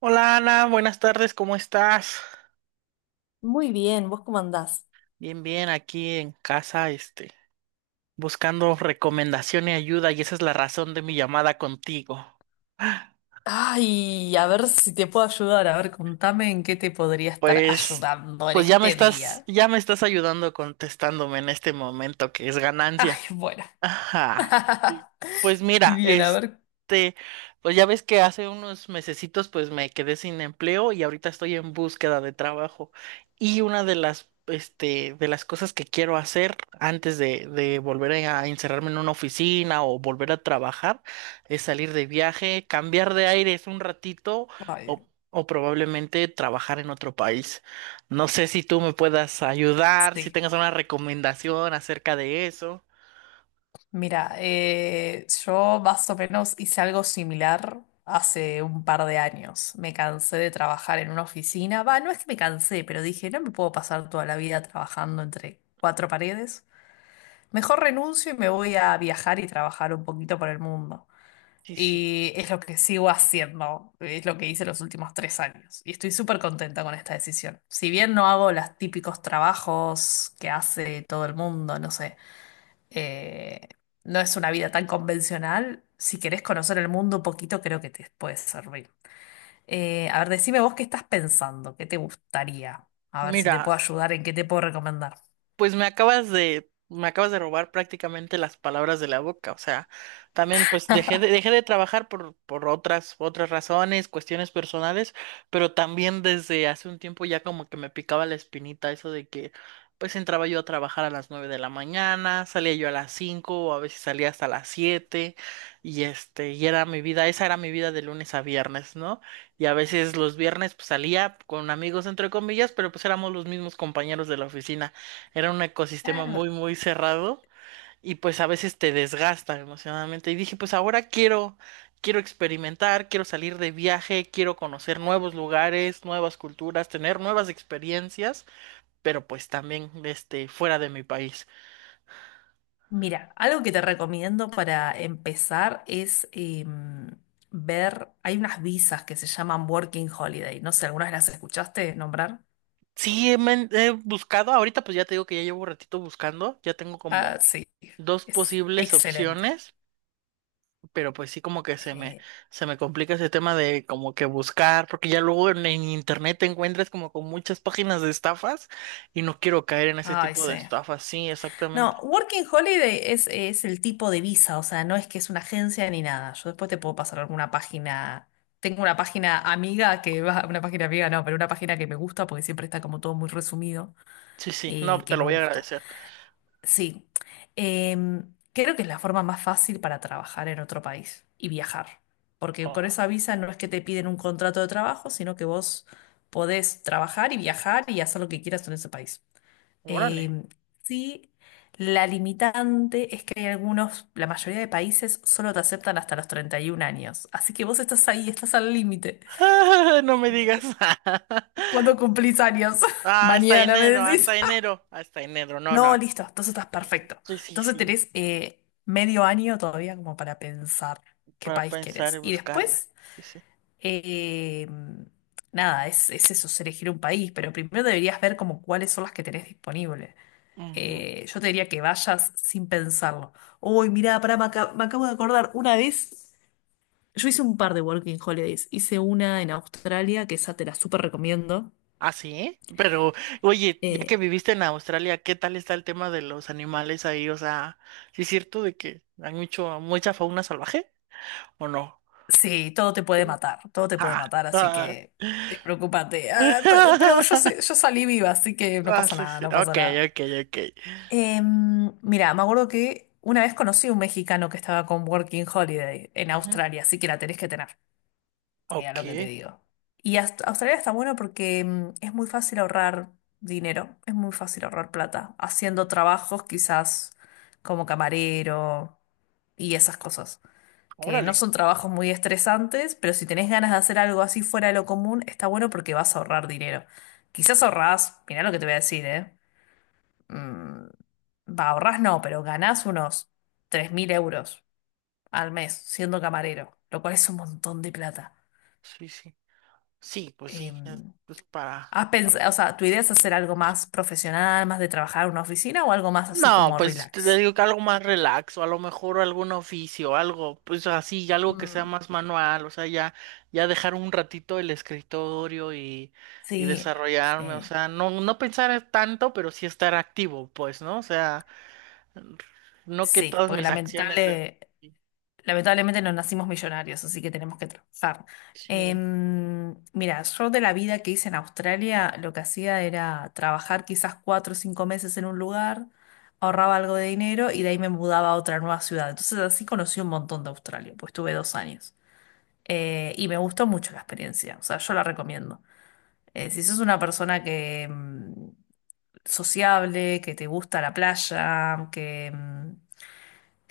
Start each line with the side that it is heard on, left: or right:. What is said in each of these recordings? right: Hola Ana, buenas tardes, ¿cómo estás?
left: Muy bien, ¿vos cómo andás?
right: Bien, bien, aquí en casa, buscando recomendación y ayuda, y esa es la razón de mi llamada contigo.
left: Ay, a ver si te puedo ayudar. A ver, contame en qué te podría estar
right: Pues,
left: ayudando en
right: pues ya me
left: este
right: estás,
left: día.
right: ya me estás ayudando contestándome en este momento, que es
left: Ay,
right: ganancia.
left: bueno.
right: Ajá. y- Pues mira,
left: Bien, a ver.
right: pues ya ves que hace unos mesecitos pues me quedé sin empleo y ahorita estoy en búsqueda de trabajo. Y una de las cosas que quiero hacer antes de volver a encerrarme en una oficina o volver a trabajar es salir de viaje, cambiar de aires un ratito
left: Ay,
right: o probablemente trabajar en otro país. No sé si tú me puedas ayudar, si
left: sí.
right: tengas una recomendación acerca de eso.
left: Mira, yo más o menos hice algo similar hace un par de años. Me cansé de trabajar en una oficina. Va, no es que me cansé, pero dije, no me puedo pasar toda la vida trabajando entre cuatro paredes. Mejor renuncio y me voy a viajar y trabajar un poquito por el mundo.
right: Sí, sí.
left: Y es lo que sigo haciendo, es lo que hice los últimos tres años. Y estoy súper contenta con esta decisión. Si bien no hago los típicos trabajos que hace todo el mundo, no sé, eh, no es una vida tan convencional, si querés conocer el mundo un poquito, creo que te puede servir. A ver, decime vos qué estás pensando, qué te gustaría. A ver si te
right: Mira,
left: puedo ayudar, en qué te puedo recomendar.
right: pues me acabas de robar prácticamente las palabras de la boca. O sea, también pues dejé de trabajar por otras razones, cuestiones personales, pero también desde hace un tiempo ya como que me picaba la espinita eso de que pues entraba yo a trabajar a las 9 de la mañana, salía yo a las 5, o a veces salía hasta las 7, y era mi vida, esa era mi vida de lunes a viernes, ¿no? Y a veces los viernes pues salía con amigos entre comillas, pero pues éramos los mismos compañeros de la oficina. Era un ecosistema
left: Claro.
right: muy, muy cerrado y pues a veces te desgasta emocionalmente. Y dije, pues ahora quiero experimentar, quiero salir de viaje, quiero conocer nuevos lugares, nuevas culturas, tener nuevas experiencias, pero pues también fuera de mi país.
left: Mira, algo que te recomiendo para empezar es ver, hay unas visas que se llaman Working Holiday. No sé, ¿alguna vez las escuchaste nombrar?
right: Sí, he buscado, ahorita pues ya te digo que ya llevo un ratito buscando, ya tengo como
left: Ah, sí,
right: dos
left: es
right: posibles
left: excelente.
right: opciones. Pero pues sí como que se me,
left: Eh,
right: se me complica ese tema de como que buscar, porque ya luego en internet te encuentras como con muchas páginas de estafas y no quiero caer en ese
left: ay,
right: tipo de
left: sí.
right: estafas, sí, exactamente.
left: No, Working Holiday es el tipo de visa, o sea, no es que es una agencia ni nada. Yo después te puedo pasar alguna página. Tengo una página amiga que va, una página amiga no, pero una página que me gusta porque siempre está como todo muy resumido,
right: Sí, sí, no, te
left: que
right: lo
left: me
right: voy a
left: gusta.
right: agradecer.
left: Sí. Creo que es la forma más fácil para trabajar en otro país y viajar, porque
right: Oh,
left: con esa visa no es que te piden un contrato de trabajo, sino que vos podés trabajar y viajar y hacer lo que quieras en ese país.
right: órale.
left: Em, sí, la limitante es que hay algunos, la mayoría de países solo te aceptan hasta los 31 años, así que vos estás ahí, estás al límite.
right: No me digas.
left: ¿Cuándo cumplís años?
right: Ah, hasta
left: Mañana, me
right: enero, hasta
left: decís.
right: enero, hasta enero, no, no,
left: No,
right: no.
left: listo, entonces estás perfecto.
right: Sí, sí,
left: Entonces
right: sí,
left: tenés medio año todavía como para pensar qué
right: para
left: país
right: pensar y
left: querés. Y
right: buscarle.
left: después,
right: Sí, sí.
left: eh, nada, es eso, es elegir un país, pero primero deberías ver como cuáles son las que tenés disponibles.
right: Ujú.
left: Yo te diría que vayas sin pensarlo. Uy, mirá, pará, me, me acabo de acordar, una vez yo hice un par de Working Holidays, hice una en Australia, que esa te la súper recomiendo.
right: Ah, sí, pero oye, ya
left: Eh,
right: que viviste en Australia, ¿qué tal está el tema de los animales ahí? O sea, ¿sí es cierto de que hay mucha fauna salvaje o no?
left: Sí, todo te puede
right: Sí.
left: matar, todo te puede
right: Ah,
left: matar, así
right: ah.
left: que preocúpate. Ah, pero yo, yo salí viva, así que no
right: Ah,
left: pasa
right: sí,
left: nada,
right: sí.
left: no pasa
right: Ok,
left: nada.
right: ok, ok.
left: Mira, me acuerdo que una vez conocí a un mexicano que estaba con Working Holiday en
right: Ujú.
left: Australia, así que la tenés que tener, mira
right: Ok,
left: lo que te digo. Y Australia está bueno porque es muy fácil ahorrar dinero, es muy fácil ahorrar plata, haciendo trabajos quizás como camarero y esas cosas que no
right: órale.
left: son trabajos muy estresantes, pero si tenés ganas de hacer algo así fuera de lo común, está bueno porque vas a ahorrar dinero. Quizás ahorrás, mirá lo que te voy a decir, ¿eh? Mm, va, ahorrás no, pero ganás unos 3000 euros al mes siendo camarero, lo cual es un montón de plata.
right: Sí, sí. Sí, pues
left: Eh,
right: sí, es, pues para,
left: ¿Has
right: para
left: pensado, o sea, tu idea es hacer algo más profesional, más de trabajar en una oficina o algo más así
right: No,
left: como
right: pues si te
left: relax?
right: digo que algo más relaxo, a lo mejor algún oficio, algo, pues así, algo que sea
left: Mm,
right: más manual, o sea, ya, ya dejar un ratito el escritorio y
left: sí,
right: desarrollarme, o
left: sí,
right: sea, no, no pensar tanto, pero sí estar activo, pues, ¿no? O sea, no que
left: sí,
right: todas
left: porque
right: mis acciones de... Sí,
left: lamentablemente no nacimos millonarios, así que tenemos que trabajar.
right: sí.
left: Mira, yo de la vida que hice en Australia, lo que hacía era trabajar quizás cuatro o cinco meses en un lugar, ahorraba algo de dinero y de ahí me mudaba a otra nueva ciudad. Entonces así conocí un montón de Australia, pues tuve dos años. Y me gustó mucho la experiencia, o sea, yo la recomiendo. Si sos una persona que sociable, que te gusta la playa, que...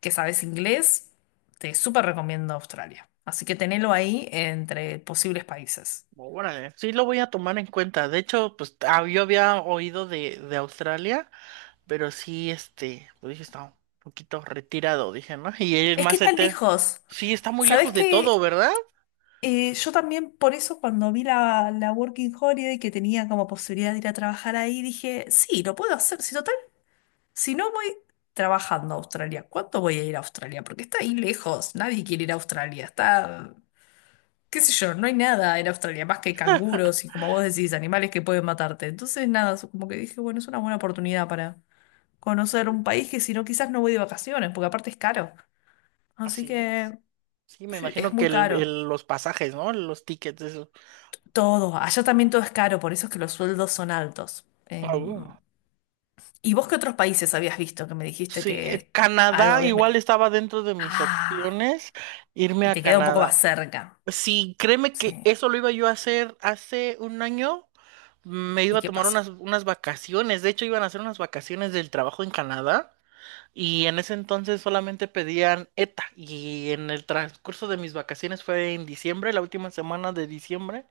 left: que sabes inglés, te súper recomiendo Australia. Así que tenelo ahí entre posibles países.
right: Órale, sí lo voy a tomar en cuenta. De hecho, pues yo había oído de Australia. Pero sí, lo dije, está un poquito retirado, dije, ¿no? Y el
left: Es que
right: más
left: está
right: certero,
left: lejos.
right: sí, está muy
left: ¿Sabés
right: lejos de todo,
left: que
right: ¿verdad?
left: yo también por eso cuando vi la Working Holiday que tenía como posibilidad de ir a trabajar ahí, dije, sí, lo puedo hacer. Si total, si no voy trabajando a Australia, ¿cuánto voy a ir a Australia? Porque está ahí lejos. Nadie quiere ir a Australia. Está qué sé yo, no hay nada en Australia más que canguros y como vos decís, animales que pueden matarte. Entonces, nada, como que dije, bueno, es una buena oportunidad para conocer un país que si no, quizás no voy de vacaciones, porque aparte es caro. Así
right: Así es.
left: que
right: Sí, me
left: sí, es
right: imagino que
left: muy caro.
right: los pasajes, ¿no? Los tickets, eso.
left: Todo, allá también todo es caro, por eso es que los sueldos son altos.
right: Ah, uh.
left: ¿Y vos qué otros países habías visto que me dijiste
right: Sí,
left: que algo
right: Canadá
left: habías...
right: igual estaba dentro de mis
left: Ah,
right: opciones, irme
left: y
right: a
left: te queda un poco
right: Canadá.
left: más cerca.
right: Sí, créeme que
left: Sí.
right: eso lo iba yo a hacer hace un año. Me
left: ¿Y
right: iba a
left: qué
right: tomar
left: pasó?
right: unas vacaciones, de hecho iban a hacer unas vacaciones del trabajo en Canadá. Y en ese entonces solamente pedían ETA. Y en el transcurso de mis vacaciones fue en diciembre, la última semana de diciembre,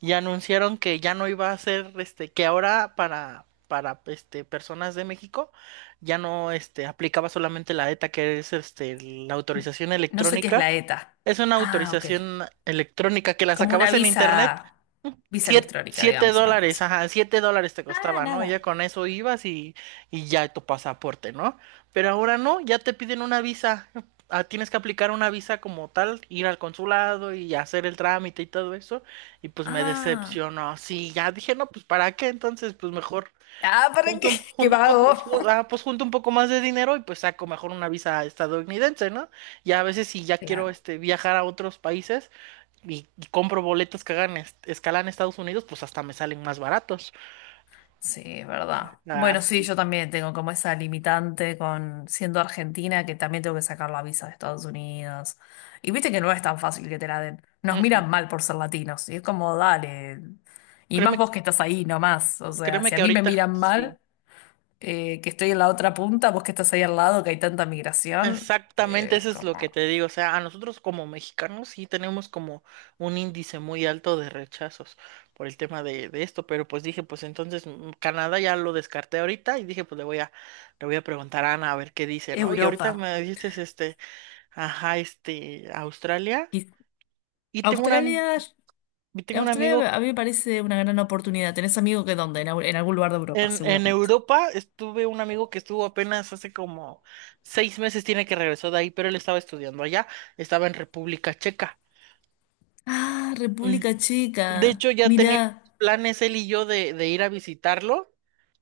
right: y anunciaron que ya no iba a ser, que ahora para personas de México ya no aplicaba solamente la ETA, que es la
left: N-
right: autorización
left: No sé qué es
right: electrónica.
left: la ETA.
right: Es una
left: Ah, ok.
right: autorización electrónica que la
left: Como una
right: sacabas en internet.
left: visa, visa
right: Siete,
left: electrónica,
right: siete
left: digamos, una cosa.
right: dólares,
left: Así.
right: ajá, $7 te
left: Ah,
right: costaba, ¿no? Ya
left: nada.
right: con eso ibas y ya tu pasaporte, ¿no? Pero ahora no, ya te piden una visa. Ah, tienes que aplicar una visa como tal, ir al consulado y hacer el trámite y todo eso. Y pues me
left: Ah,
right: decepcionó. Sí, ya dije, no, pues ¿para qué? Entonces, pues mejor
left: ah, ¿para qué? ¿Qué vago?
right: junto un poco más de dinero y pues saco mejor una visa estadounidense, ¿no? Ya a veces si ya quiero
left: Claro,
right: viajar a otros países y compro boletos que hagan escala en Estados Unidos, pues hasta me salen más baratos.
left: sí, es verdad.
right: Ah,
left: Bueno, sí,
right: sí.
left: yo también tengo como esa limitante con siendo argentina que también tengo que sacar la visa de Estados Unidos. Y viste que no es tan fácil que te la den. Nos
right: Mm, mm.
left: miran mal por ser latinos. Y es como, dale. Y más
right: Créeme,
left: vos que estás ahí nomás. O sea,
right: créeme
left: si a
right: que
left: mí me
right: ahorita,
left: miran
right: sí,
left: mal, que estoy en la otra punta, vos que estás ahí al lado, que hay tanta migración,
right: exactamente
left: es
right: eso es lo que
left: como.
right: te digo. O sea, a nosotros como mexicanos sí tenemos como un índice muy alto de rechazos por el tema de esto, pero pues dije, pues entonces Canadá ya lo descarté ahorita y dije, pues le voy a preguntar a Ana a ver qué dice, ¿no? Y ahorita
left: Europa.
right: me dijiste, ajá, Australia.
left: Y
right: Y tengo una,
left: Australia,
right: y tengo un amigo.
left: Australia a mí me parece una gran oportunidad. ¿Tenés amigo que dónde? En, en algún lugar de Europa,
right: En
left: seguramente.
right: Europa estuve un amigo que estuvo apenas hace como 6 meses, tiene que regresó de ahí, pero él estaba estudiando allá, estaba en República Checa.
left: Ah,
right: Mm,
left: República
right: De
left: Checa.
right: hecho, ya
left: Mirá.
right: teníamos planes él y yo de ir a visitarlo,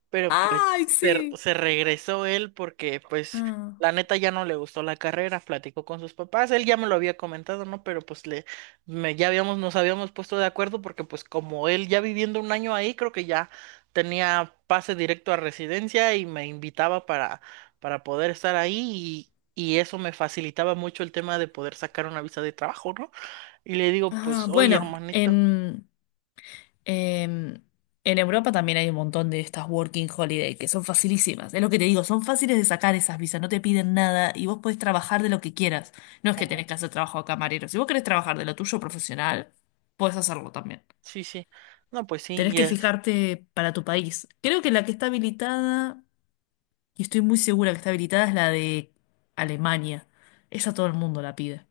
right: pero
left: ¡Ay,
right: pues se,
left: sí!
right: se regresó él porque pues
left: Ah,
right: la neta ya no le gustó la carrera, platicó con sus papás, él ya me lo había comentado, ¿no? Pero pues ya habíamos, nos habíamos puesto de acuerdo porque pues como él ya viviendo un año ahí, creo que ya tenía pase directo a residencia y me invitaba para poder estar ahí y eso me facilitaba mucho el tema de poder sacar una visa de trabajo, ¿no? Y le digo,
left: ah,
right: pues, oye,
left: bueno,
right: hermanito,
left: en, en Europa también hay un montón de estas working holiday que son facilísimas. Es lo que te digo, son fáciles de sacar esas visas, no te piden nada y vos podés trabajar de lo que quieras. No es que
right: oh,
left: tenés que hacer trabajo de camarero. Si vos querés trabajar de lo tuyo profesional, podés hacerlo también.
right: sí, sí, no, pues sí,
left: Tenés
right: y
left: que
right: es,
left: fijarte para tu país. Creo que la que está habilitada, y estoy muy segura que está habilitada, es la de Alemania. Esa todo el mundo la pide.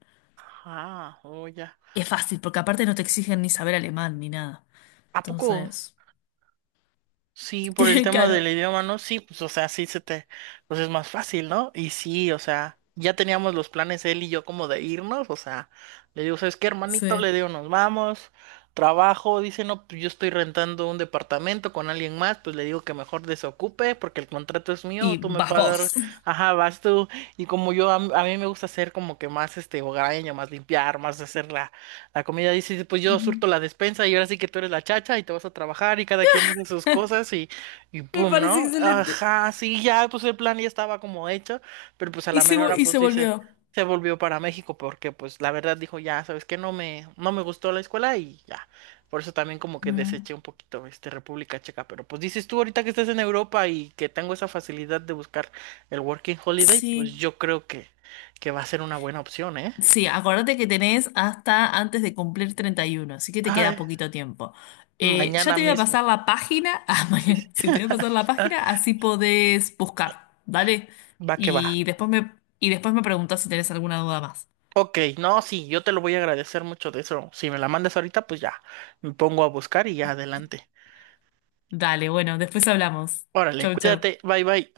right: ah, oh, ya.
left: Es fácil, porque aparte no te exigen ni saber alemán ni nada.
right: ¿A poco?
left: Entonces,
right: Sí, por el tema
left: claro,
right: del idioma, ¿no? Sí, pues, o sea, sí se te, pues es más fácil, ¿no? Y sí, o sea, ya teníamos los planes él y yo como de irnos, o sea, le digo, ¿sabes qué, hermanito?
left: sí.
right: Le digo, nos vamos, trabajo, dice, no, pues yo estoy rentando un departamento con alguien más, pues le digo que mejor desocupe porque el contrato es mío,
left: Y
right: tú me
left: vas
right: pagas,
left: vos.
right: ajá, vas tú, y como yo, a mí me gusta hacer como que más, hogareño, más limpiar, más hacer la comida dice, pues yo
left: Ujú.
right: surto la despensa y ahora sí que tú eres la chacha y te vas a trabajar y cada quien hizo sus cosas y
left: Me
right: pum,
left: parece
right: ¿no?
left: excelente.
right: Ajá, sí, ya, pues el plan ya estaba como hecho, pero pues a
left: Y
right: la
left: se,
right: mera hora,
left: y
right: pues
left: se
right: dice,
left: volvió.
right: se volvió para México porque pues la verdad dijo, ya, sabes que no me gustó la escuela y ya. Por eso también como que
left: Mm,
right: deseché un poquito República Checa, pero pues dices tú ahorita que estás en Europa y que tengo esa facilidad de buscar el Working Holiday, pues
left: sí.
right: yo creo que va a ser una buena opción, ¿eh?
left: Sí, acuérdate que tenés hasta antes de cumplir 31, así que te queda
right: Ay,
left: poquito tiempo. Ya
right: mañana
left: te voy a
right: mismo.
left: pasar la página, ah,
right: Sí,
left: mañana,
right: sí.
left: sí, te voy a pasar la página, así podés buscar, vale.
right: Va que va.
left: Y después me, y después me preguntás si tenés alguna duda más.
right: Ok, no, sí, yo te lo voy a agradecer mucho de eso. Si me la mandas ahorita, pues ya, me pongo a buscar y ya adelante.
left: Dale, bueno, después hablamos.
right: Órale,
left: Chau, chau.
right: cuídate, bye bye.